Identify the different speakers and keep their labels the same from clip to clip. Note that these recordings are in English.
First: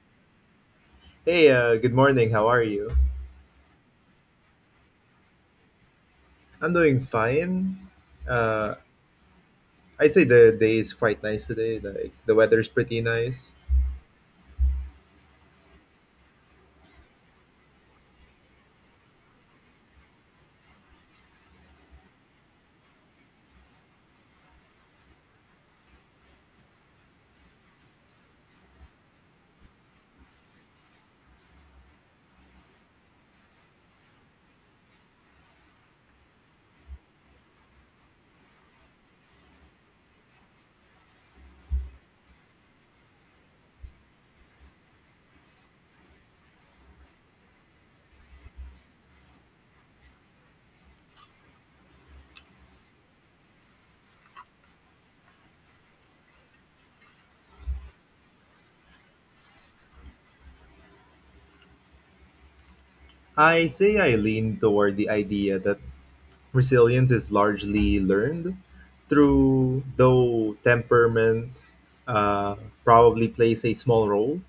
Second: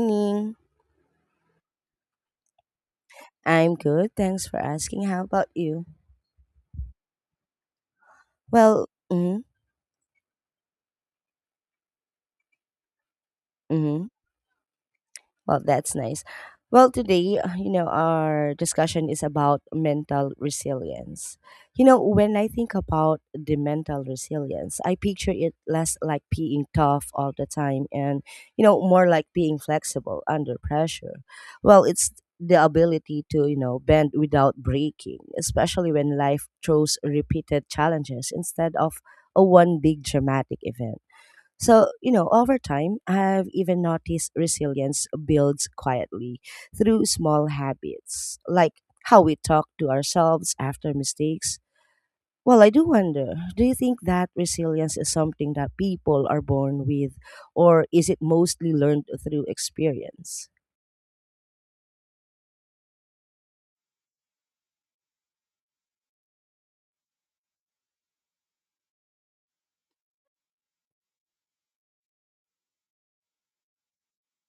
Speaker 1: Morning.
Speaker 2: Hey, good morning. How are you?
Speaker 1: I'm good. Thanks for asking. How about you?
Speaker 2: I'm doing fine. Uh,
Speaker 1: Mm-hmm,
Speaker 2: I'd say the day is quite nice today. Like the weather's pretty nice.
Speaker 1: mm-hmm. Well, that's nice. Well, today, our discussion is about mental resilience. You know, when I think about the mental resilience, I picture it less like being tough all the time and more like being flexible under pressure. Well, it's the ability to, bend without breaking, especially when life throws repeated challenges instead of a one big dramatic event. So, over time, I've even noticed resilience builds quietly through small habits, like how we talk to ourselves after mistakes well, I do wonder do you think that resilience is something that people are born with, or is it mostly learned through experience?
Speaker 2: I lean toward the idea that resilience is largely learned through though temperament uh, probably plays a small role.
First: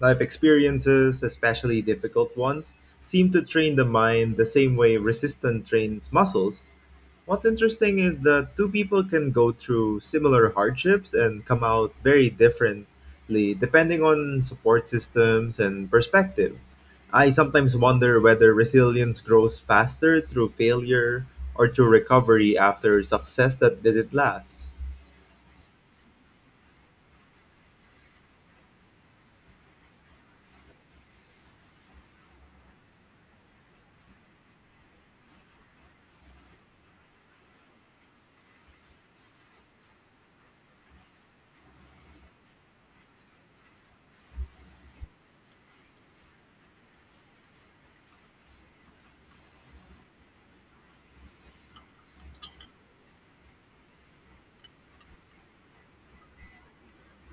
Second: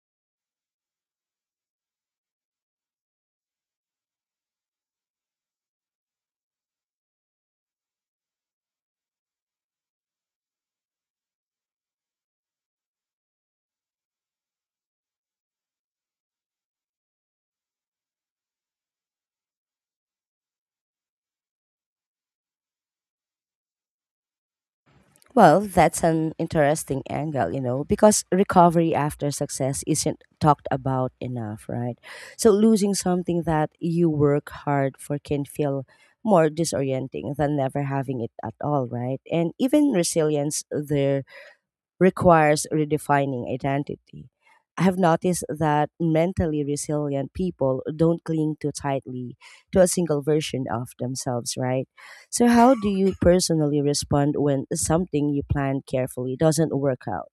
Speaker 2: Life experiences, especially difficult ones, seem to train the mind the same way resistance trains muscles. What's interesting is that two people can go through similar hardships and come out very differently depending on support systems and perspective. I sometimes wonder whether resilience grows faster through failure or through recovery after success that didn't last.
Speaker 1: Well, that's an interesting angle, you know, because recovery after success isn't talked about enough, right? So losing something that you work hard for can feel more disorienting than never having it at all, right? And even resilience there requires redefining identity. I have noticed that mentally resilient people don't cling too tightly to a single version of themselves, right? So, how do you personally respond when something you planned carefully doesn't work out?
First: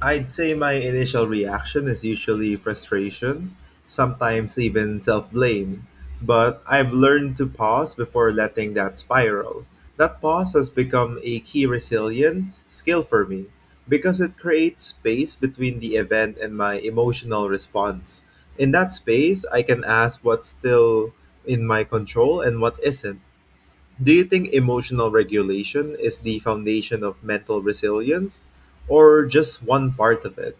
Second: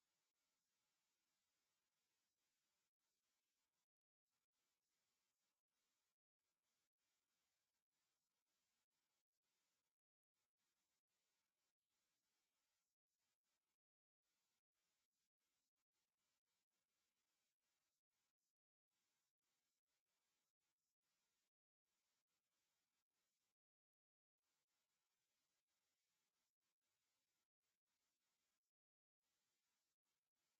Speaker 2: I'd say my initial reaction is usually frustration, sometimes even self blame, but I've learned to pause before letting that spiral. That pause has become a key resilience skill for me because it creates space between the event and my emotional response. In that space, I can ask what's still in my control and what isn't. Do you think emotional regulation is the foundation of mental resilience or just one part of it?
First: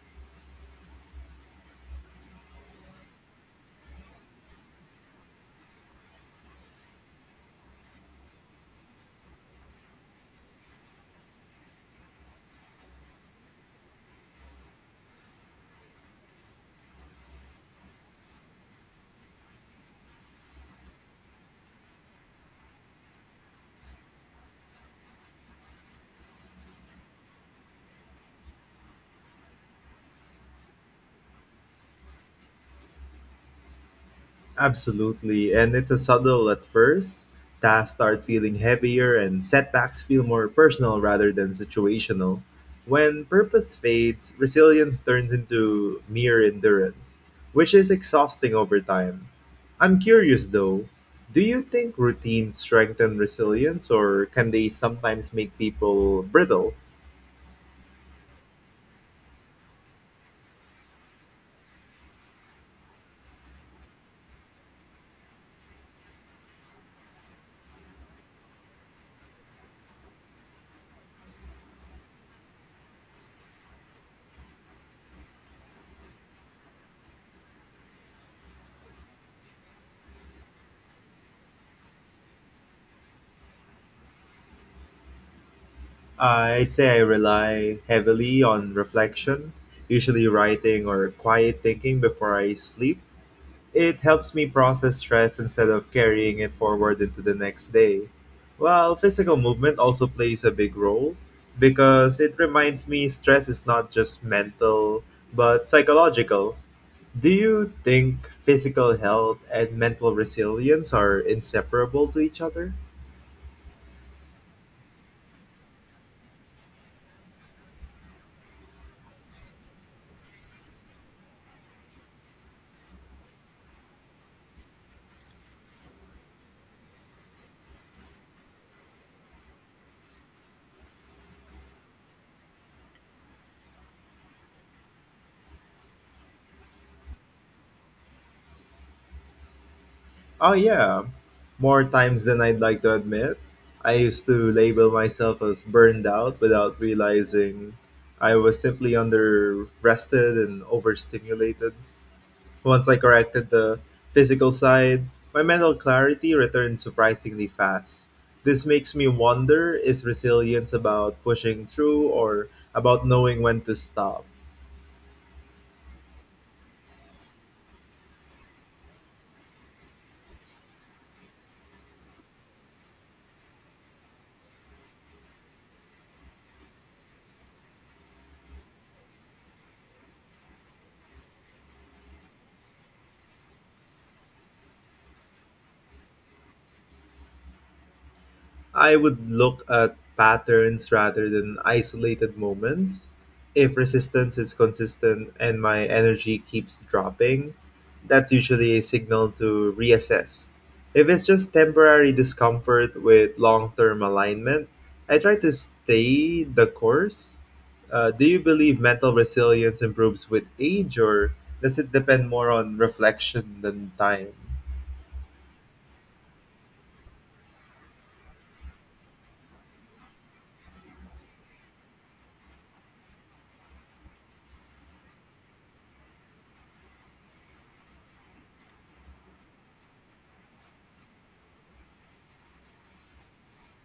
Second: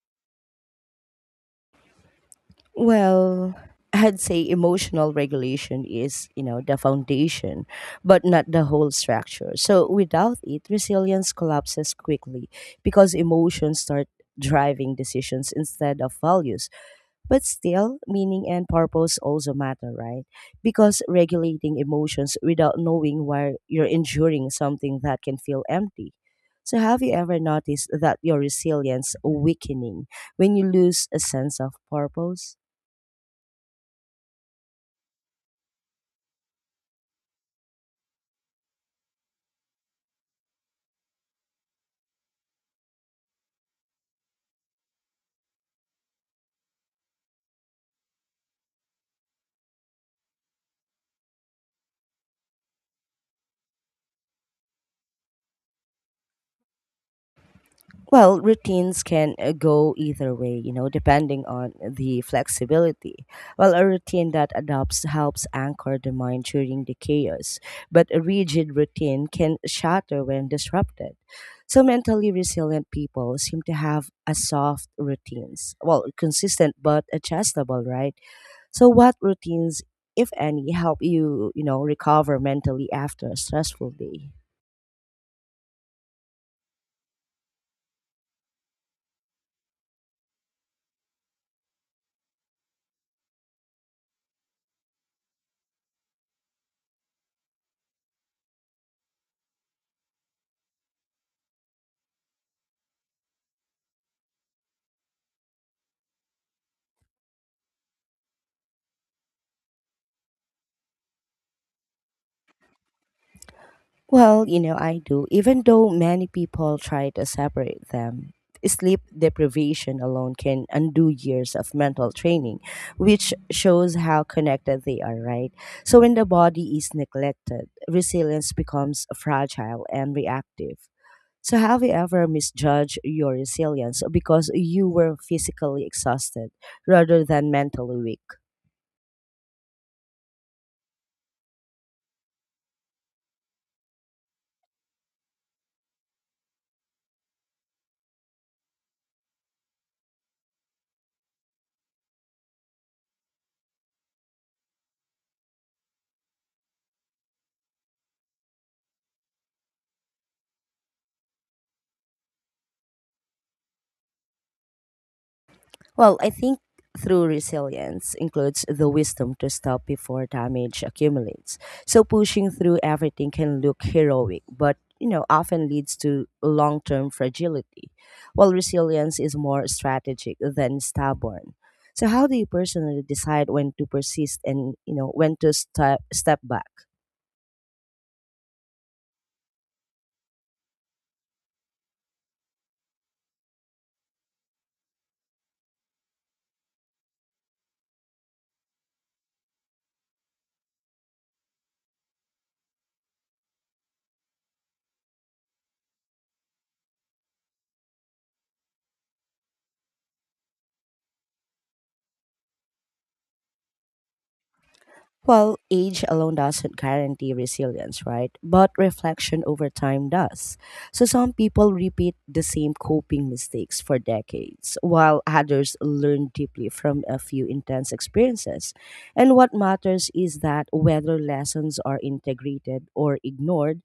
Speaker 1: Well, I'd say emotional regulation is, you know, the foundation, but not the whole structure. So, without it, resilience collapses quickly because emotions start driving decisions instead of values. But still, meaning and purpose also matter, right? Because regulating emotions without knowing why you're enduring something that can feel empty. So, have you ever noticed that your resilience weakening when you lose a sense of purpose?
Speaker 2: Absolutely, and it's a subtle at first. Tasks start feeling heavier and setbacks feel more personal rather than situational. When purpose fades, resilience turns into mere endurance, which is exhausting over time. I'm curious though, do you think routines strengthen resilience or can they sometimes make people brittle?
Speaker 1: Well, routines can go either way, you know, depending on the flexibility. Well, a routine that adopts helps anchor the mind during the chaos, but a rigid routine can shatter when disrupted. So, mentally resilient people seem to have a soft routines. Well, consistent but adjustable, right? So, what routines, if any, help you, recover mentally after a stressful day?
Speaker 2: I'd say I rely heavily on reflection, usually writing or quiet thinking before I sleep. It helps me process stress instead of carrying it forward into the next day. While physical movement also plays a big role because it reminds me stress is not just mental but psychological. Do you think physical health and mental resilience are inseparable to each other?
Speaker 1: Well, you know, I do. Even though many people try to separate them, sleep deprivation alone can undo years of mental training, which shows how connected they are, right? So when the body is neglected, resilience becomes fragile and reactive. So have you ever misjudged your resilience because you were physically exhausted rather than mentally weak?
Speaker 2: Oh, yeah. More times than I'd like to admit. I used to label myself as burned out without realizing I was simply under rested and overstimulated. Once I corrected the physical side, my mental clarity returned surprisingly fast. This makes me wonder is resilience about pushing through or about knowing when to stop?
Speaker 1: Well, I think through resilience includes the wisdom to stop before damage accumulates. So pushing through everything can look heroic, but you know, often leads to long-term fragility. While resilience is more strategic than stubborn. So how do you personally decide when to persist and you know when to step back?
Speaker 2: I would look at patterns rather than isolated moments. If resistance is consistent and my energy keeps dropping, that's usually a signal to reassess. If it's just temporary discomfort with long term alignment, I try to stay the course. Do you believe mental resilience improves with age, or does it depend more on reflection than time?
Speaker 1: Well, age alone doesn't guarantee resilience, right? But reflection over time does. So some people repeat the same coping mistakes for decades, while others learn deeply from a few intense experiences. And what matters is that whether lessons are integrated or ignored,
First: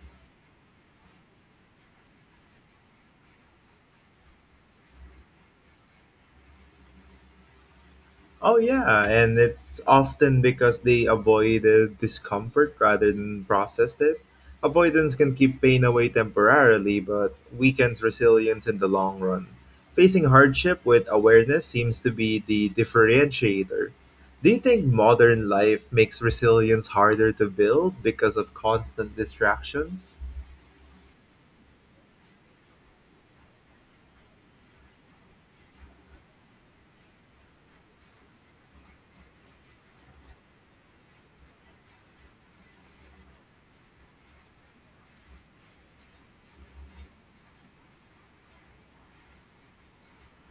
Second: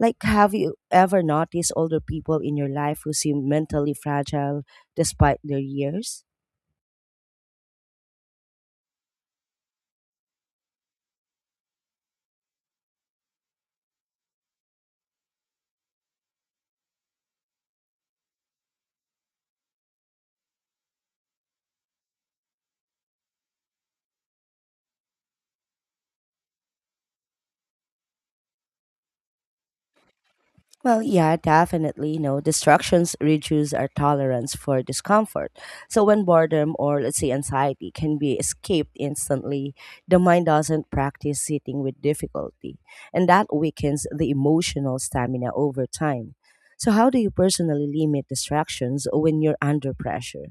Speaker 1: like have you ever noticed older people in your life who seem mentally fragile despite their years?
Speaker 2: Oh yeah, and it's often because they avoided discomfort rather than processed it. Avoidance can keep pain away temporarily, but weakens resilience in the long run. Facing hardship with awareness seems to be the differentiator. Do you think modern life makes resilience harder to build because of constant distractions?
Speaker 1: Well, yeah, definitely. No, distractions reduce our tolerance for discomfort. So when boredom or let's say anxiety can be escaped instantly, the mind doesn't practice sitting with difficulty, and that weakens the emotional stamina over time. So how do you personally limit distractions when you're under pressure?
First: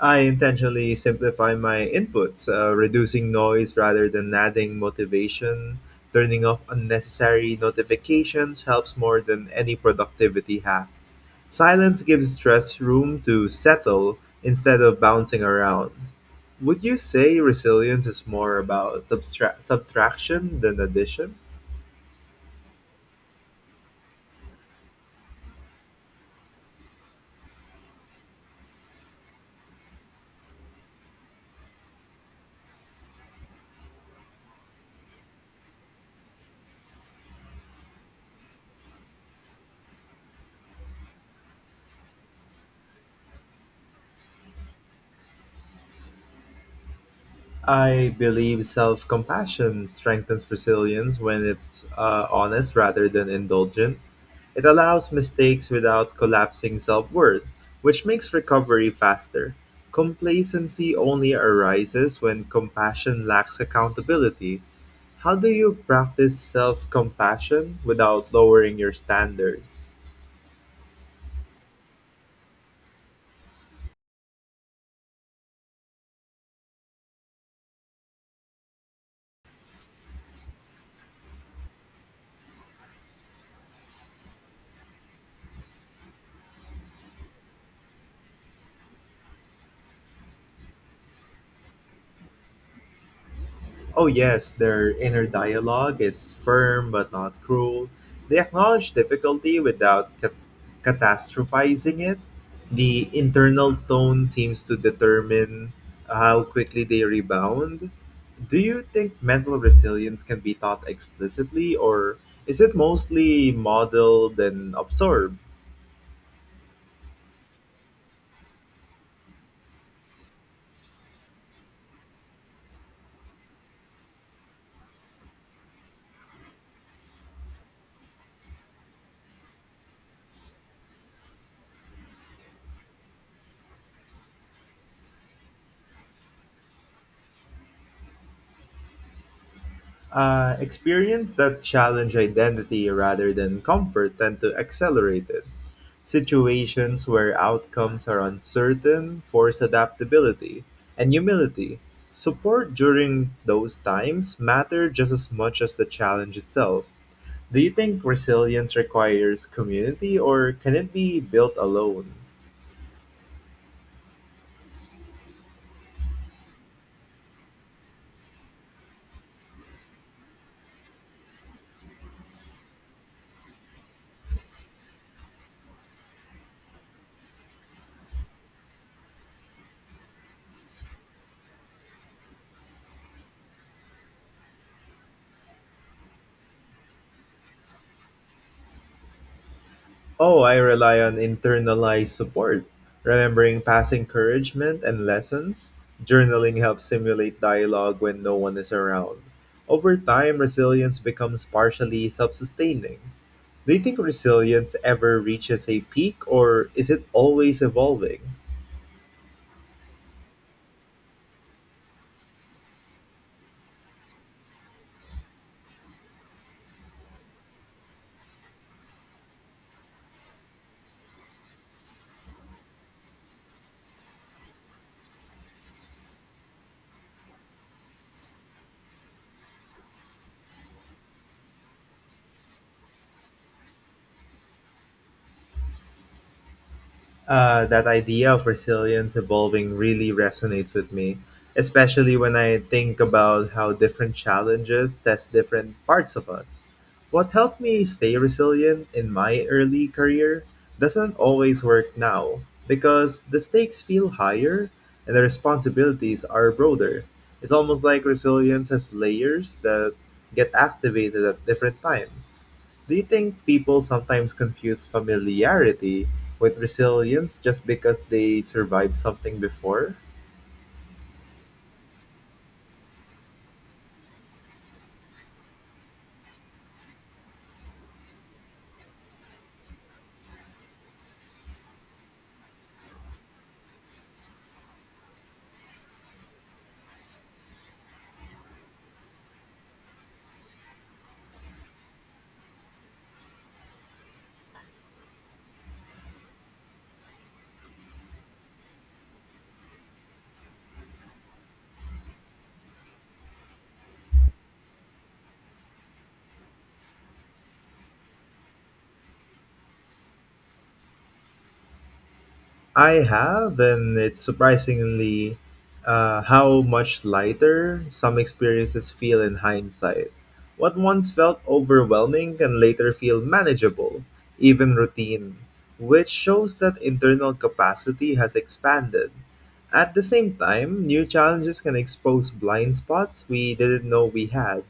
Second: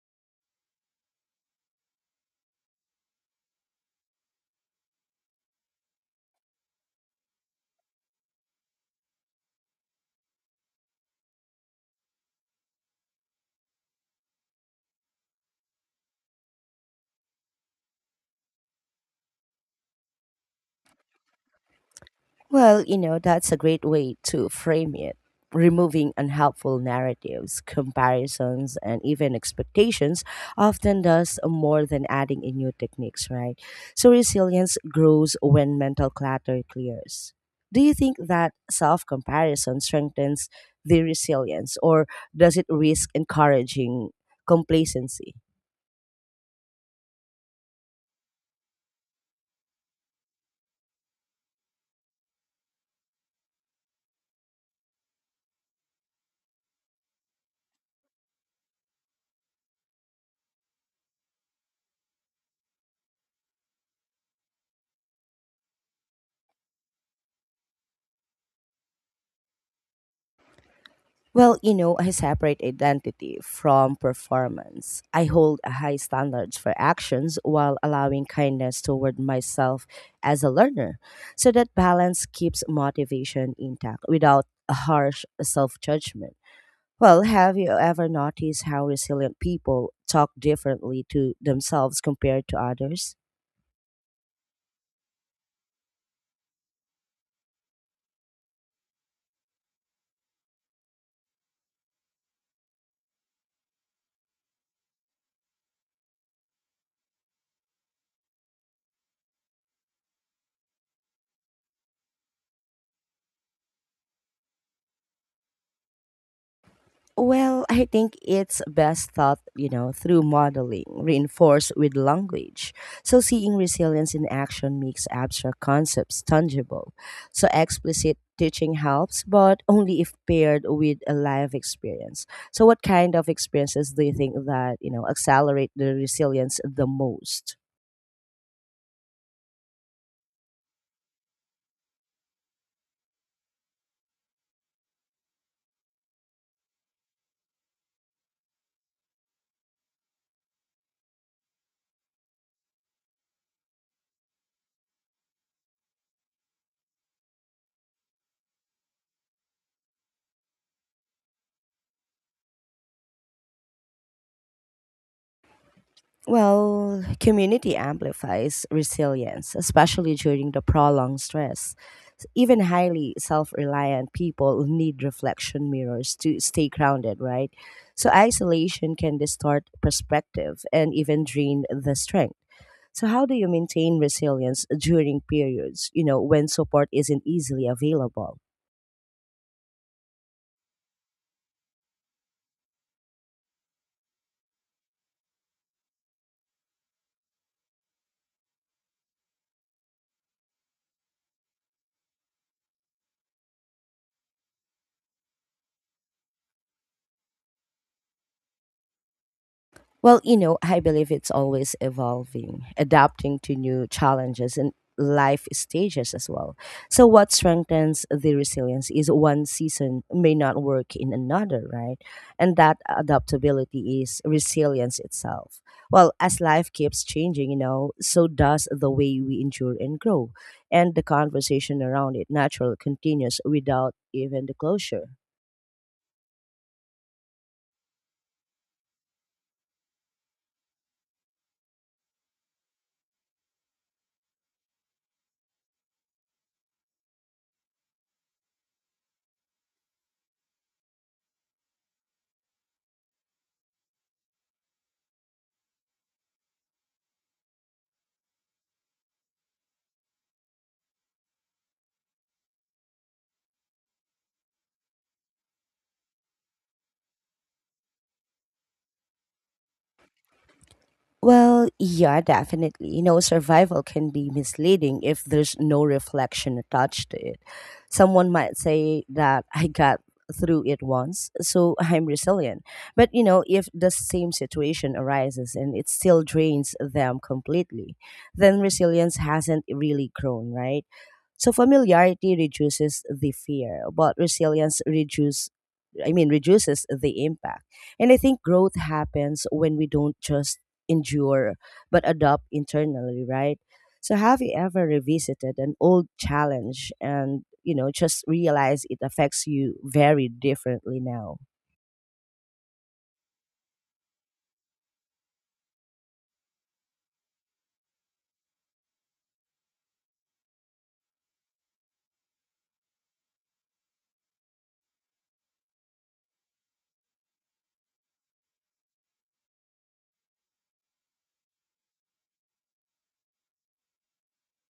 Speaker 2: I intentionally simplify my inputs, reducing noise rather than adding motivation. Turning off unnecessary notifications helps more than any productivity hack. Silence gives stress room to settle instead of bouncing around. Would you say resilience is more about subtraction than addition?
Speaker 1: Well, you know, that's a great way to frame it. Removing unhelpful narratives, comparisons, and even expectations often does more than adding in new techniques, right? So resilience grows when mental clutter clears. Do you think that self comparison strengthens the resilience or does it risk encouraging complacency?
Speaker 2: I believe self compassion strengthens resilience when it's honest rather than indulgent. It allows mistakes without collapsing self worth, which makes recovery faster. Complacency only arises when compassion lacks accountability. How do you practice self compassion without lowering your standards?
Speaker 1: Well, you know, I separate identity from performance. I hold a high standards for actions while allowing kindness toward myself as a learner. So that balance keeps motivation intact without a harsh self-judgment. Well, have you ever noticed how resilient people talk differently to themselves compared to others?
Speaker 2: Oh, yes, their inner dialogue is firm but not cruel. They acknowledge difficulty without catastrophizing it. The internal tone seems to determine how quickly they rebound. Do you think mental resilience can be taught explicitly, or is it mostly modeled and absorbed?
Speaker 1: Well, I think it's best thought, you know, through modeling, reinforced with language. So seeing resilience in action makes abstract concepts tangible. So explicit teaching helps, but only if paired with a live experience. So what kind of experiences do you think that, accelerate the resilience the most?
Speaker 2: Experience that challenge identity rather than comfort tend to accelerate it. Situations where outcomes are uncertain force adaptability and humility. Support during those times matter just as much as the challenge itself. Do you think resilience requires community or can it be built alone?
Speaker 1: Well, community amplifies resilience, especially during the prolonged stress. Even highly self reliant people need reflection mirrors to stay grounded, right? So, isolation can distort perspective and even drain the strength. So, how do you maintain resilience during periods, when support isn't easily available?
Speaker 2: Oh, I rely on internalized support, remembering past encouragement and lessons. Journaling helps simulate dialogue when no one is around. Over time, resilience becomes partially self sustaining. Do you think resilience ever reaches a peak, or is it always evolving?
Speaker 1: Well, you know, I believe it's always evolving, adapting to new challenges and life stages as well. So, what strengthens the resilience is one season may not work in another, right? And that adaptability is resilience itself. Well, as life keeps changing, you know, so does the way we endure and grow. And the conversation around it natural continues without even the closure.
Speaker 2: That idea of resilience evolving really resonates with me, especially when I think about how different challenges test different parts of us. What helped me stay resilient in my early career doesn't always work now because the stakes feel higher and the responsibilities are broader. It's almost like resilience has layers that get activated at different times. Do you think people sometimes confuse familiarity with resilience just because they survived something before?
Speaker 1: Well, yeah, definitely. You know, survival can be misleading if there's no reflection attached to it. Someone might say that I got through it once, so I'm resilient. But, you know, if the same situation arises and it still drains them completely, then resilience hasn't really grown, right? So familiarity reduces the fear, but resilience reduces reduces the impact. And I think growth happens when we don't just endure but adopt internally, right? So have you ever revisited an old challenge and you know just realize it affects you very differently now?
Speaker 2: I have, and it's surprisingly how much lighter some experiences feel in hindsight. What once felt overwhelming can later feel manageable, even routine, which shows that internal capacity has expanded. At the same time, new challenges can expose blind spots we didn't know we had.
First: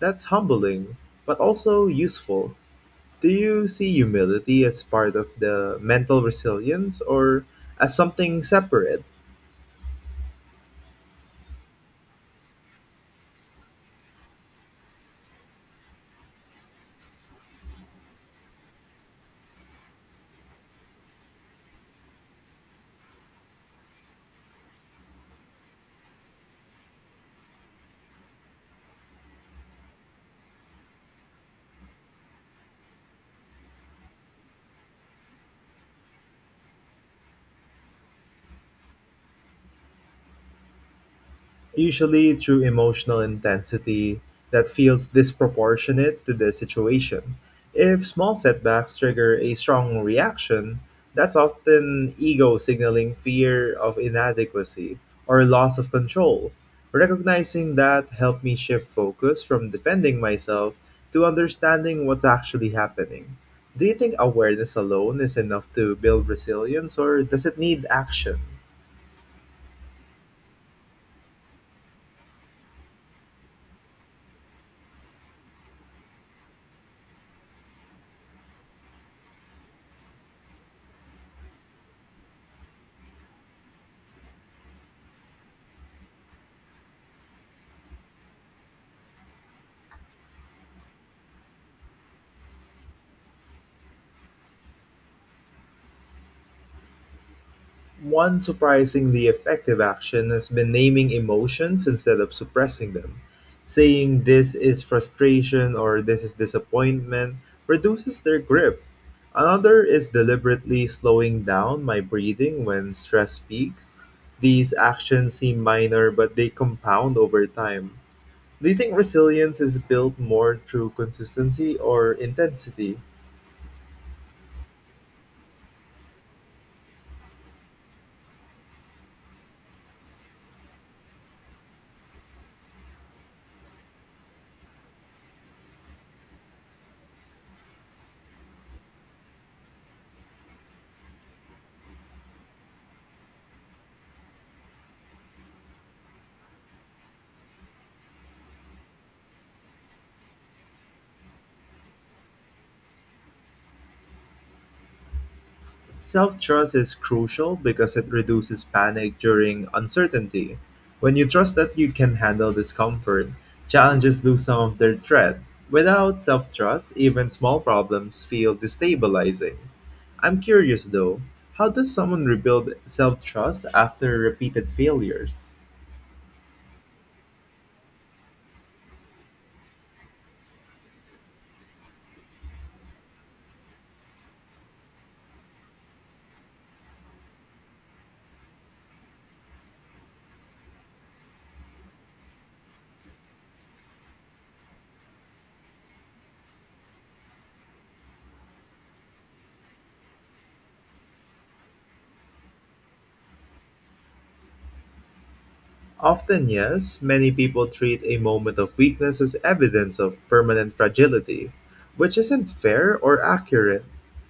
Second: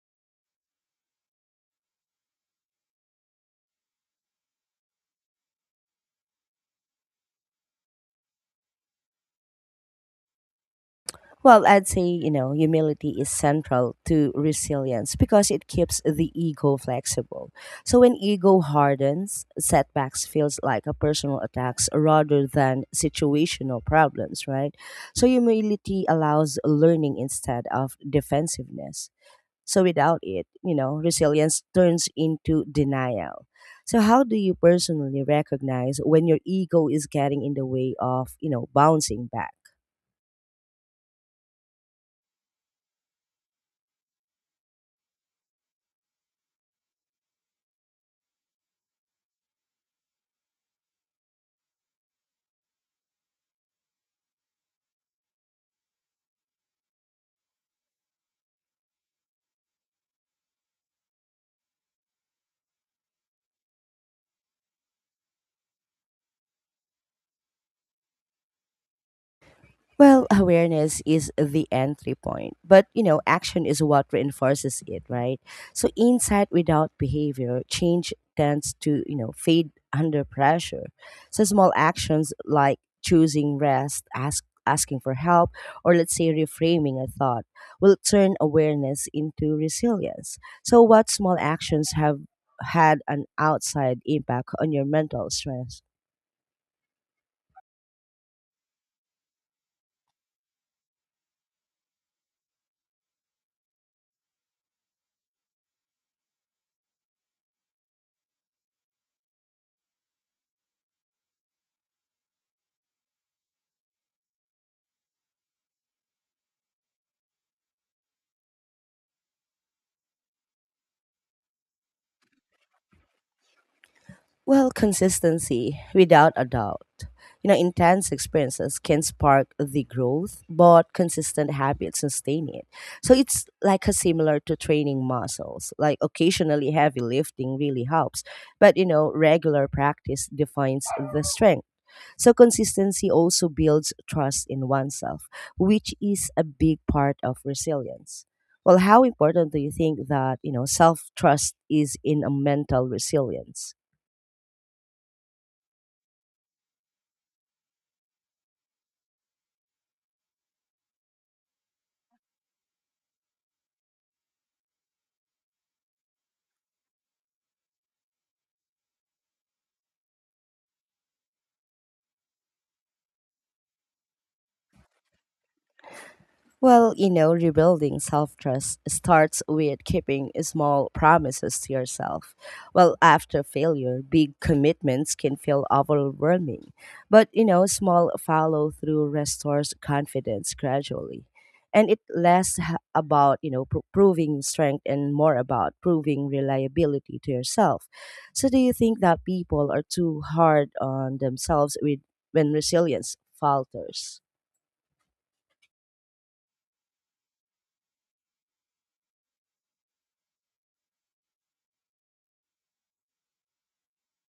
Speaker 2: That's humbling, but also useful. Do you see humility as part of the mental resilience or as something separate?
Speaker 1: Well, I'd say, you know, humility is central to resilience because it keeps the ego flexible. So when ego hardens, setbacks feels like a personal attacks rather than situational problems, right? So humility allows learning instead of defensiveness. So without it, resilience turns into denial. So how do you personally recognize when your ego is getting in the way of, bouncing back?
Speaker 2: Usually through emotional intensity that feels disproportionate to the situation. If small setbacks trigger a strong reaction, that's often ego signaling fear of inadequacy or loss of control. Recognizing that helped me shift focus from defending myself to understanding what's actually happening. Do you think awareness alone is enough to build resilience or does it need action?
Speaker 1: Well, awareness is the entry point, but you know, action is what reinforces it, right? So insight without behavior, change tends to, fade under pressure. So small actions like choosing rest, asking for help, or let's say reframing a thought will turn awareness into resilience. So what small actions have had an outside impact on your mental strength?
Speaker 2: One surprisingly effective action has been naming emotions instead of suppressing them. Saying this is frustration or this is disappointment reduces their grip. Another is deliberately slowing down my breathing when stress peaks. These actions seem minor, but they compound over time. Do you think resilience is built more through consistency or intensity?
Speaker 1: Well, consistency, without a doubt. You know, intense experiences can spark the growth, but consistent habits sustain it. So it's like a similar to training muscles. Like occasionally heavy lifting really helps, but you know, regular practice defines the strength. So consistency also builds trust in oneself, which is a big part of resilience. Well, how important do you think that, self-trust is in a mental resilience?
Speaker 2: Self trust is crucial because it reduces panic during uncertainty. When you trust that you can handle discomfort, challenges lose some of their threat. Without self trust, even small problems feel destabilizing. I'm curious though, how does someone rebuild self trust after repeated failures?
Speaker 1: Well, you know, rebuilding self trust starts with keeping small promises to yourself. Well, after failure, big commitments can feel overwhelming. But, you know, small follow through restores confidence gradually. And it about, you know, proving strength and more about proving reliability to yourself. So, do you think that people are too hard on themselves with, when resilience falters?
Speaker 2: Often yes, many people treat a moment of weakness as evidence of permanent fragility, which isn't fair or accurate.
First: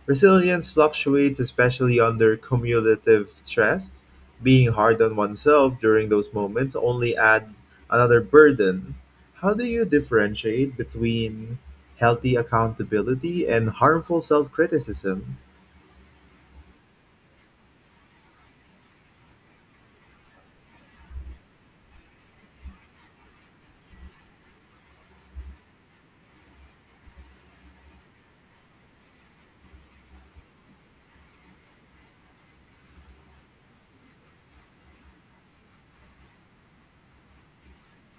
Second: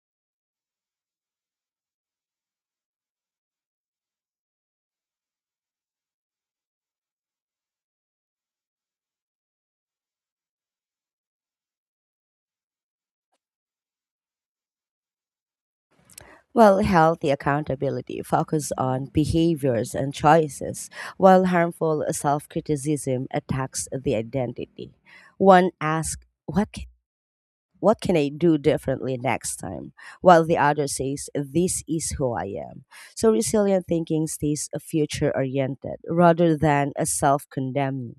Speaker 2: Resilience fluctuates, especially under cumulative stress. Being hard on oneself during those moments only add another burden. How do you differentiate between healthy accountability and harmful self-criticism?
Speaker 1: Well, healthy accountability focuses on behaviors and choices, while harmful self criticism attacks the identity. One asks, what can I do differently next time? While the other says, this is who I am. So resilient thinking stays future oriented rather than a self condemning.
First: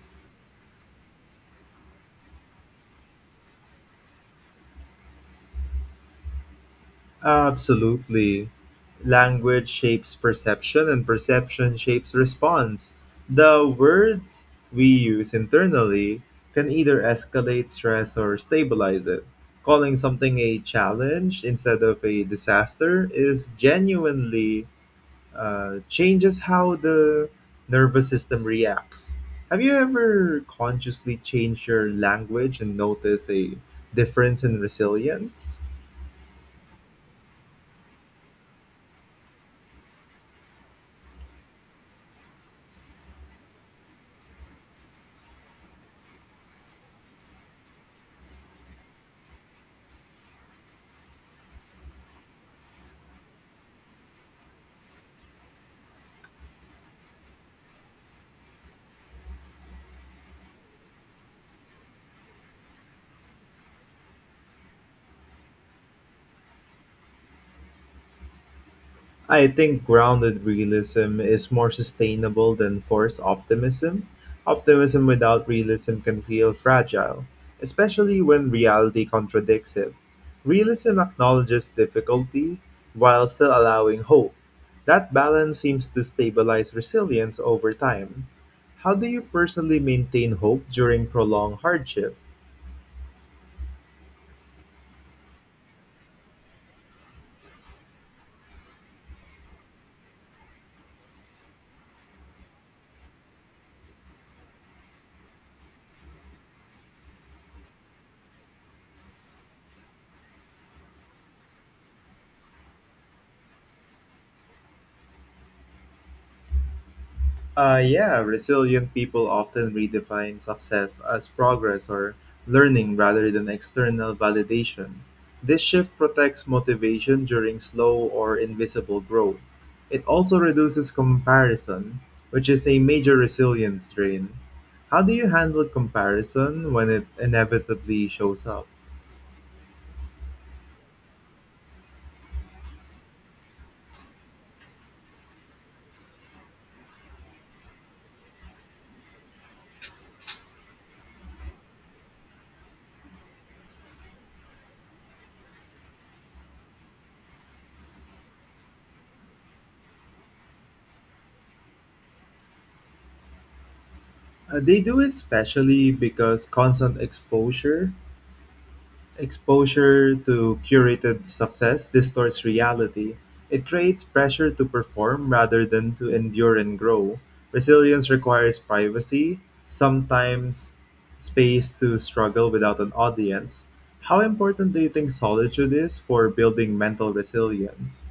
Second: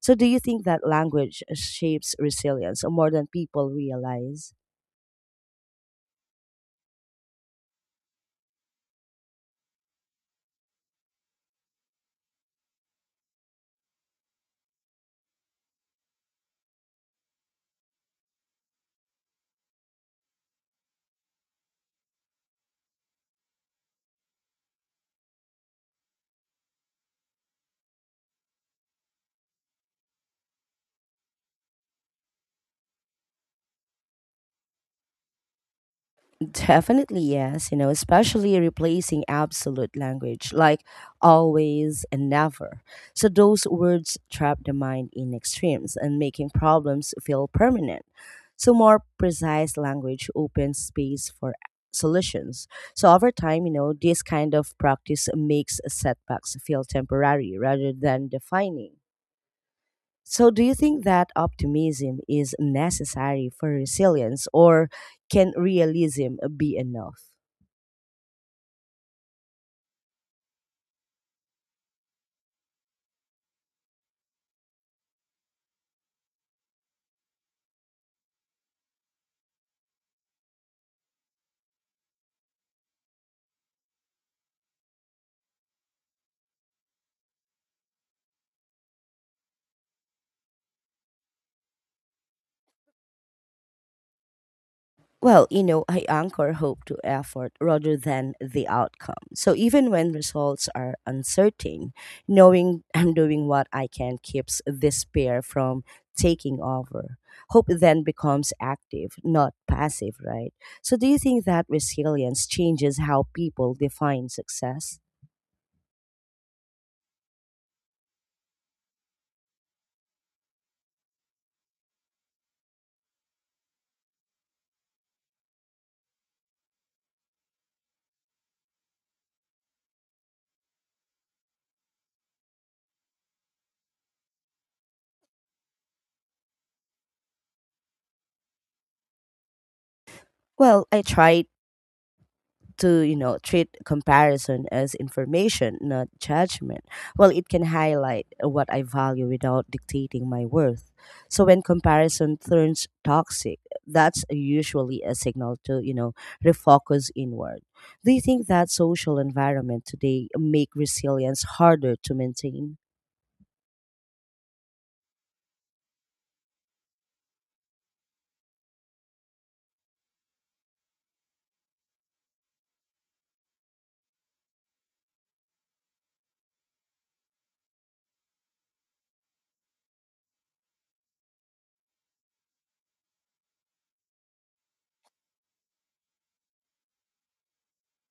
Speaker 1: So, do you think that language shapes resilience more than people realize?
Speaker 2: Absolutely. Language shapes perception and perception shapes response. The words we use internally can either escalate stress or stabilize it. Calling something a challenge instead of a disaster is genuinely changes how the nervous system reacts. Have you ever consciously changed your language and noticed a difference in resilience?
Speaker 1: Definitely yes, you know, especially replacing absolute language like always and never. So those words trap the mind in extremes and making problems feel permanent. So more precise language opens space for solutions. So over time, you know, this kind of practice makes setbacks feel temporary rather than defining. So, do you think that optimism is necessary for resilience, or can realism be enough?
Speaker 2: I think grounded realism is more sustainable than forced optimism. Optimism without realism can feel fragile, especially when reality contradicts it. Realism acknowledges difficulty while still allowing hope. That balance seems to stabilize resilience over time. How do you personally maintain hope during prolonged hardship?
Speaker 1: Well, you know, I anchor hope to effort rather than the outcome. So, even when results are uncertain, knowing I'm doing what I can keeps despair from taking over. Hope then becomes active, not passive, right? So, do you think that resilience changes how people define success?
Speaker 2: Yeah, resilient people often redefine success as progress or learning rather than external validation. This shift protects motivation during slow or invisible growth. It also reduces comparison, which is a major resilience strain. How do you handle comparison when it inevitably shows up?
Speaker 1: Well, I try to, treat comparison as information, not judgment. Well, it can highlight what I value without dictating my worth. So when comparison turns toxic, that's usually a signal to, refocus inward. Do you think that social environment today make resilience harder to maintain?
Speaker 2: They do it especially because constant Exposure to curated success distorts reality. It creates pressure to perform rather than to endure and grow. Resilience requires privacy, sometimes space to struggle without an audience. How important do you think solitude is for building mental resilience?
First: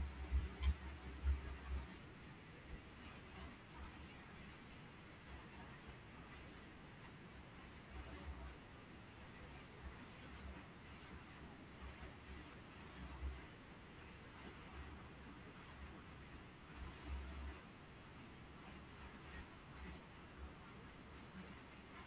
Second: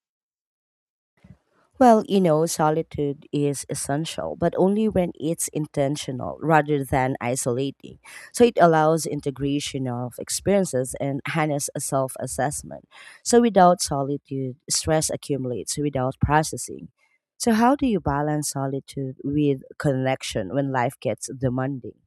Speaker 1: Well, you know, solitude is essential, but only when it's intentional rather than isolating. So it allows integration of experiences and harness a self assessment. So without solitude, stress accumulates without processing. So, how do you balance solitude with connection when life gets demanding?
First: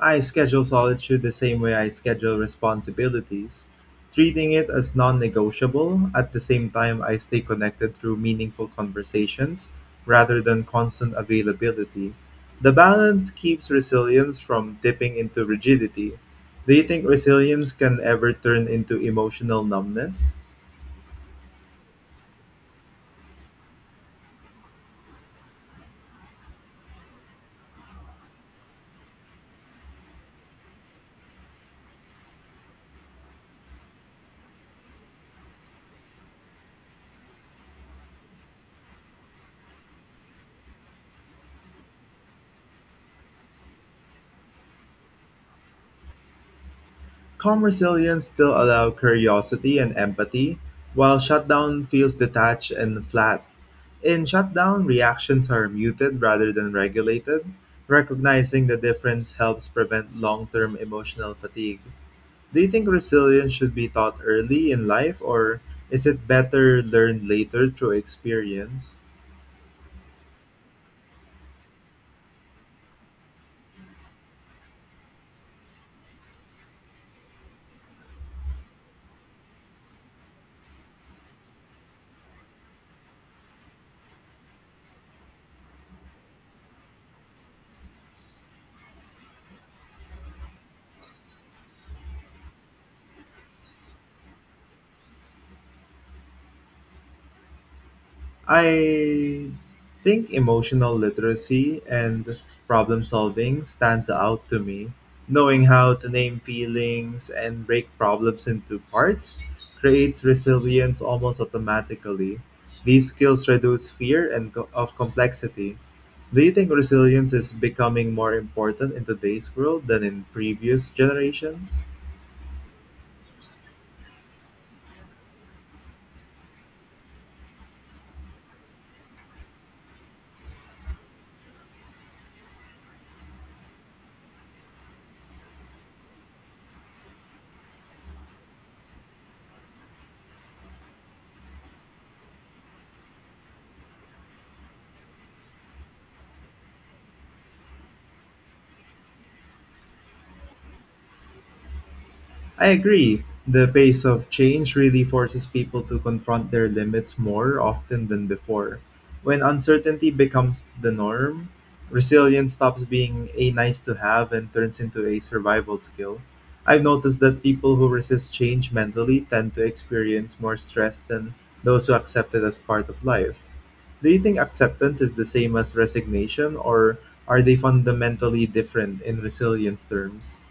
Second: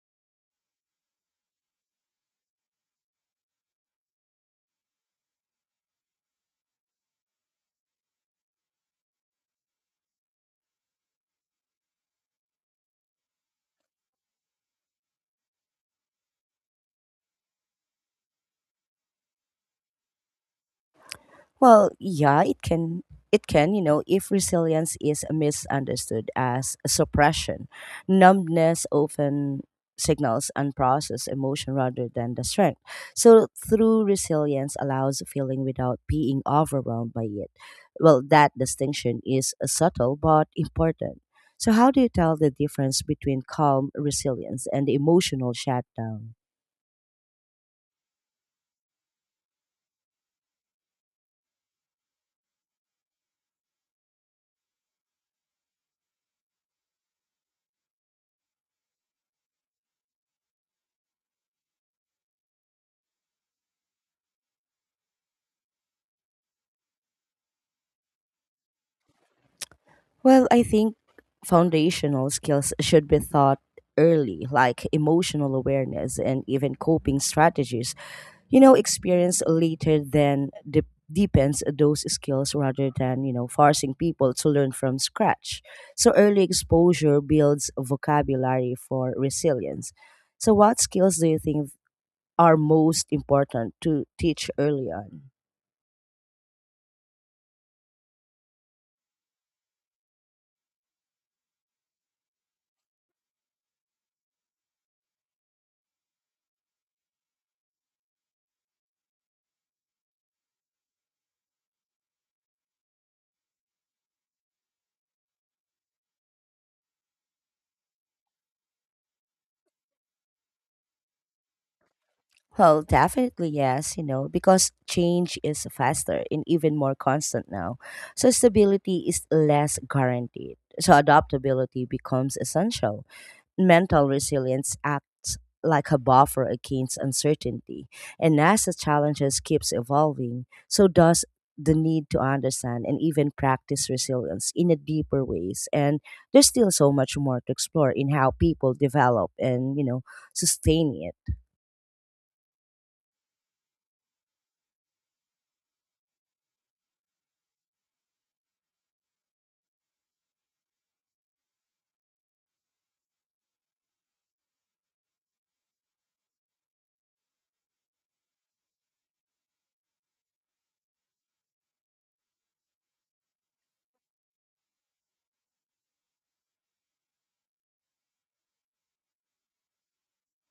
Speaker 2: I schedule solitude the same way I schedule responsibilities, treating it as non negotiable. At the same time, I stay connected through meaningful conversations rather than constant availability. The balance keeps resilience from dipping into rigidity. Do you think resilience can ever turn into emotional numbness?
Speaker 1: Well, yeah, it can. It can, you know, if resilience is misunderstood as suppression, numbness often signals unprocessed emotion rather than the strength. So, through resilience allows feeling without being overwhelmed by it. Well, that distinction is subtle but important. So, how do you tell the difference between calm resilience and emotional shutdown?
Speaker 2: Calm resilience still allow curiosity and empathy, while shutdown feels detached and flat. In shutdown, reactions are muted rather than regulated. Recognizing the difference helps prevent long term emotional fatigue. Do you think resilience should be taught early in life, or is it better learned later through experience?
Speaker 1: Well, I think foundational skills should be taught early, like emotional awareness and even coping strategies. You know, experience later then deepens those skills rather than, forcing people to learn from scratch. So early exposure builds vocabulary for resilience. So, what skills do you think are most important to teach early on?
Speaker 2: I think emotional literacy and problem solving stands out to me. Knowing how to name feelings and break problems into parts creates resilience almost automatically. These skills reduce fear and of complexity. Do you think resilience is becoming more important in today's world than in previous generations?
Speaker 1: Well, definitely yes, you know, because change is faster and even more constant now. So stability is less guaranteed. So adaptability becomes essential. Mental resilience acts like a buffer against uncertainty. And as the challenges keeps evolving, so does the need to understand and even practice resilience in a deeper ways. And there's still so much more to explore in how people develop and, you know, sustain it.
Speaker 2: I agree. The pace of change really forces people to confront their limits more often than before. When uncertainty becomes the norm, resilience stops being a nice to have and turns into a survival skill. I've noticed that people who resist change mentally tend to experience more stress than those who accept it as part of life. Do you think acceptance is the same as resignation, or are they fundamentally different in resilience terms?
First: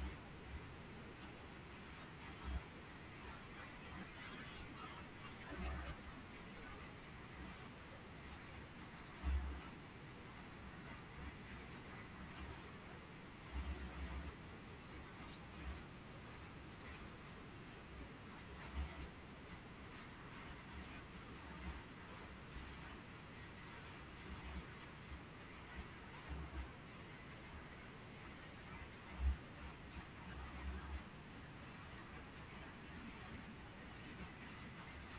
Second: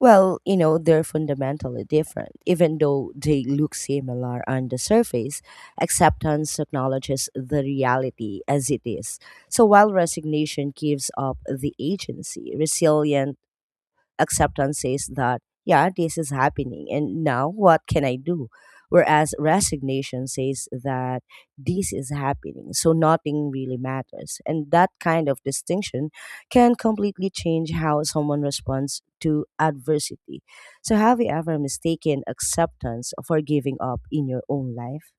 Speaker 1: Well, you know, they're fundamentally different, even though they look similar on the surface. Acceptance acknowledges the reality as it is. So while resignation gives up the agency, resilience. Acceptance says that, yeah, this is happening, and now what can I do? Whereas resignation says that this is happening, so nothing really matters. And that kind of distinction can completely change how someone responds to adversity. So, have you ever mistaken acceptance for giving up in your own life?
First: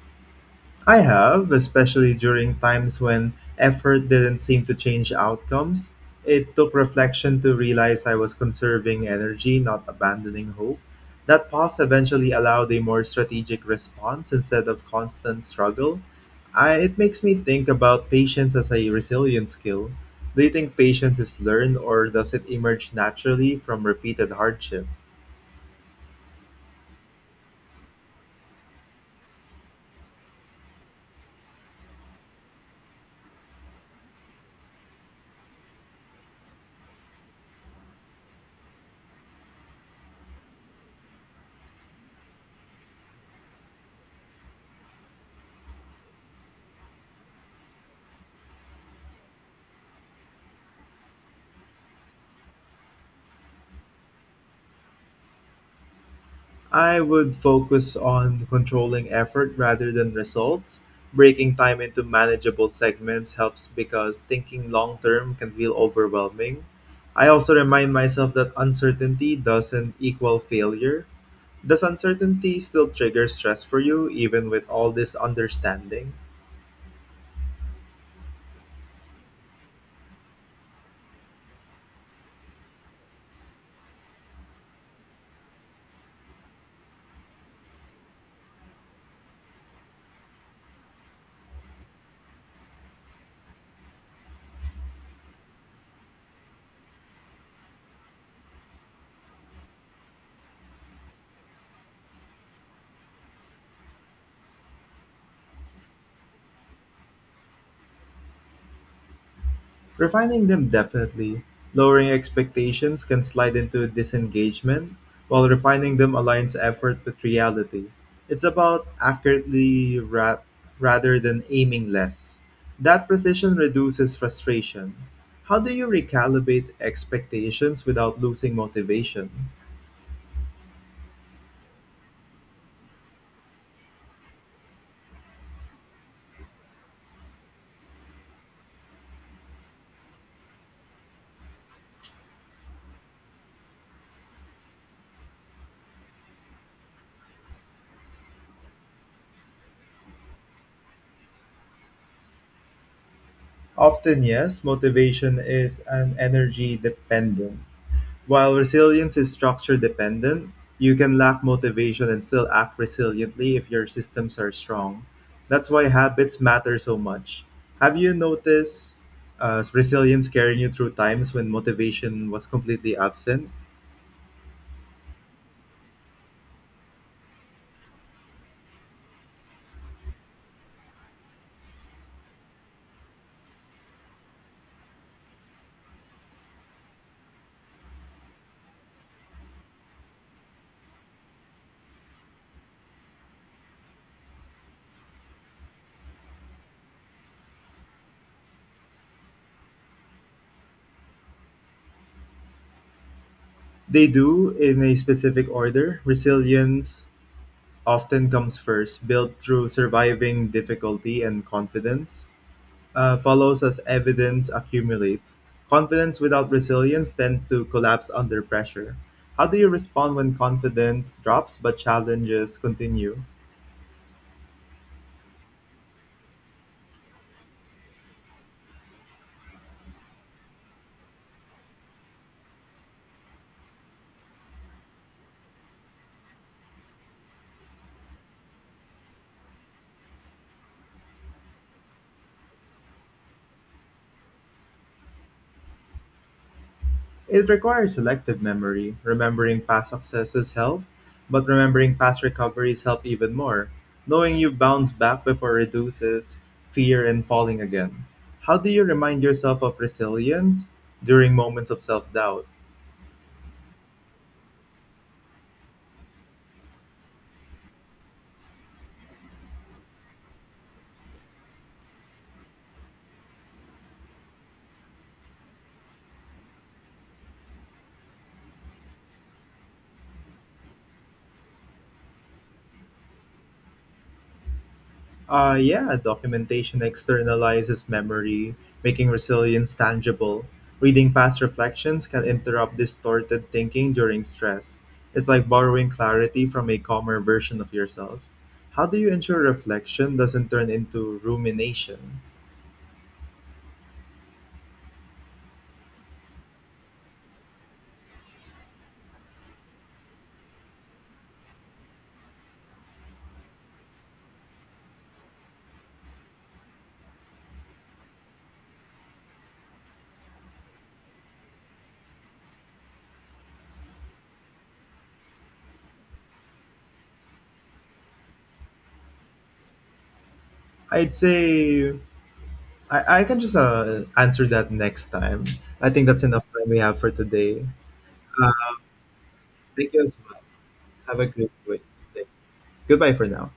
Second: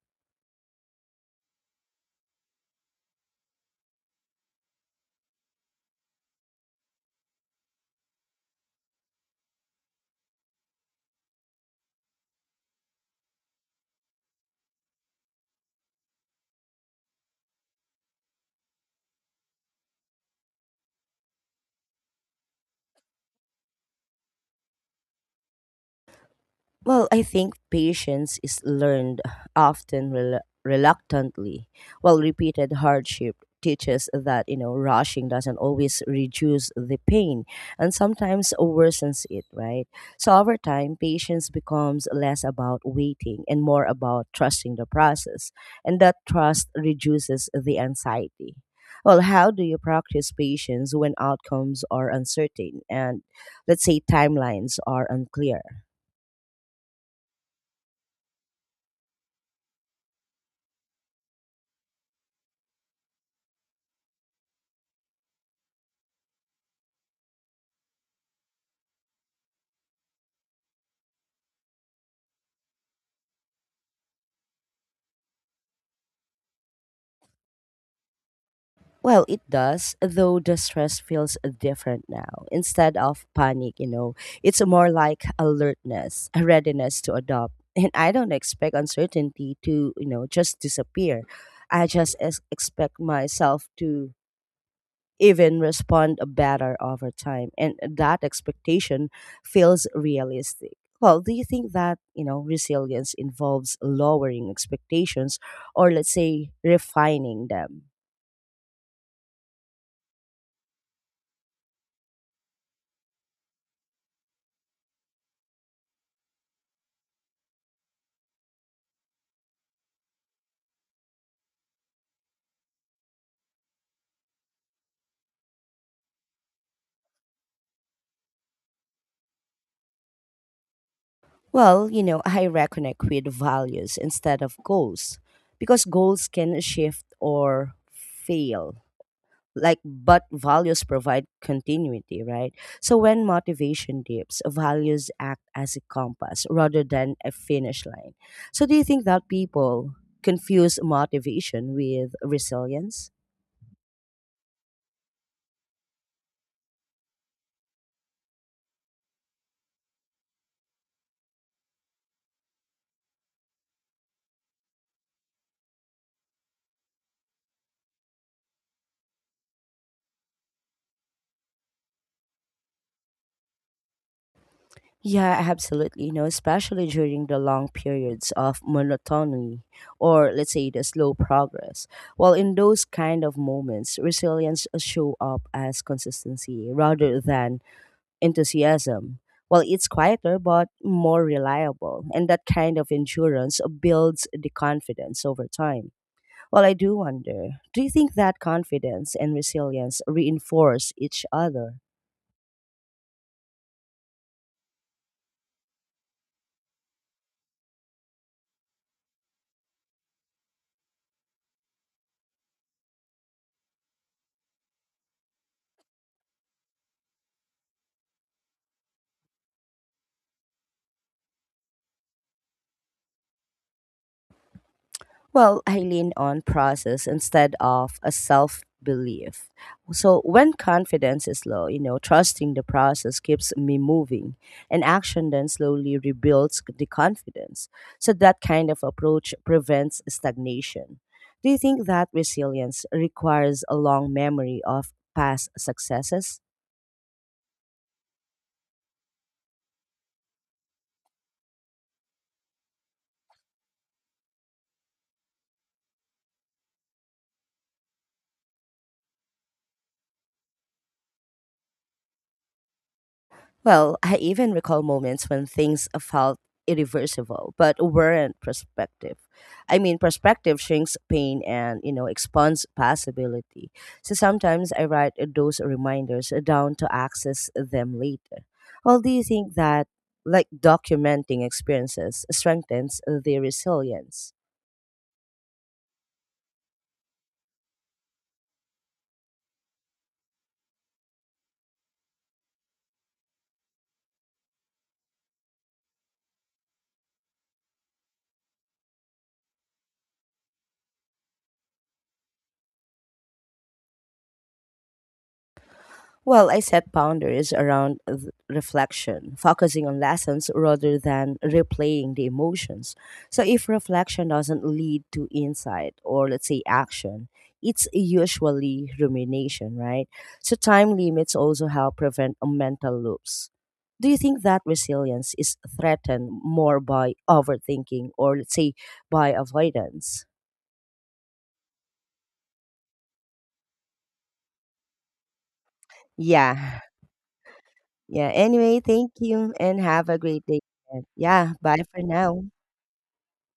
Speaker 2: I have, especially during times when effort didn't seem to change outcomes. It took reflection to realize I was conserving energy, not abandoning hope. That pause eventually allowed a more strategic response instead of constant struggle. It makes me think about patience as a resilience skill. Do you think patience is learned or does it emerge naturally from repeated hardship?
Speaker 1: Well, I think patience is learned often reluctantly, while repeated hardship teaches that you know rushing doesn't always reduce the pain and sometimes worsens it, right? So over time patience becomes less about waiting and more about trusting the process, and that trust reduces the anxiety. Well, how do you practice patience when outcomes are uncertain and, let's say, timelines are unclear?
Speaker 2: I would focus on controlling effort rather than results. Breaking time into manageable segments helps because thinking long term can feel overwhelming. I also remind myself that uncertainty doesn't equal failure. Does uncertainty still trigger stress for you, even with all this understanding?
Speaker 1: Well, it does, though the stress feels different now. Instead of panic, you know, it's more like alertness, a readiness to adopt. And I don't expect uncertainty to, you know, just disappear. I just expect myself to even respond better over time. And that expectation feels realistic. Well, do you think that, you know, resilience involves lowering expectations or, let's say, refining them?
Speaker 2: Refining them definitely. Lowering expectations can slide into disengagement, while refining them aligns effort with reality. It's about rather than aiming less. That precision reduces frustration. How do you recalibrate expectations without losing motivation?
Speaker 1: Well, you know, I reconnect with values instead of goals, because goals can shift or fail, like, but values provide continuity, right? So when motivation dips, values act as a compass rather than a finish line. So do you think that people confuse motivation with resilience?
Speaker 2: Often, yes, motivation is an energy dependent. While resilience is structure dependent, you can lack motivation and still act resiliently if your systems are strong. That's why habits matter so much. Have you noticed resilience carrying you through times when motivation was completely absent?
Speaker 1: Yeah, absolutely. You know, especially during the long periods of monotony or, let's say, the slow progress. Well, in those kind of moments, resilience show up as consistency rather than enthusiasm. Well, it's quieter but more reliable, and that kind of endurance builds the confidence over time. Well, I do wonder, do you think that confidence and resilience reinforce each other?
Speaker 2: They do in a specific order. Resilience often comes first, built through surviving difficulty and confidence. Follows as evidence accumulates. Confidence without resilience tends to collapse under pressure. How do you respond when confidence drops but challenges continue?
Speaker 1: Well, I lean on process instead of a self belief. So when confidence is low, you know, trusting the process keeps me moving, and action then slowly rebuilds the confidence. So that kind of approach prevents stagnation. Do you think that resilience requires a long memory of past successes?
Speaker 2: It requires selective memory. Remembering past successes help, but remembering past recoveries help even more. Knowing you bounce back before reduces fear and falling again. How do you remind yourself of resilience during moments of self-doubt?
Speaker 1: Well, I even recall moments when things felt irreversible but weren't perspective. I mean, perspective shrinks pain and, you know, expands possibility. So sometimes I write those reminders down to access them later. Well, do you think that, like, documenting experiences strengthens the resilience?
Speaker 2: Yeah, documentation externalizes memory, making resilience tangible. Reading past reflections can interrupt distorted thinking during stress. It's like borrowing clarity from a calmer version of yourself. How do you ensure reflection doesn't turn into rumination?
Speaker 1: Well, I set boundaries around reflection, focusing on lessons rather than replaying the emotions. So, if reflection doesn't lead to insight or, let's say, action, it's usually rumination, right? So, time limits also help prevent a mental loops. Do you think that resilience is threatened more by overthinking or, let's say, by avoidance?
Speaker 2: I'd say I can just answer that next time. I think that's enough time we
Speaker 1: Yeah.
Speaker 2: have for today.
Speaker 1: Yeah.
Speaker 2: Uh,
Speaker 1: Anyway, thank you and
Speaker 2: Thank you
Speaker 1: have
Speaker 2: as
Speaker 1: a
Speaker 2: well.
Speaker 1: great day.
Speaker 2: Have a great
Speaker 1: Yeah.
Speaker 2: week.
Speaker 1: Bye for now.
Speaker 2: Goodbye for now.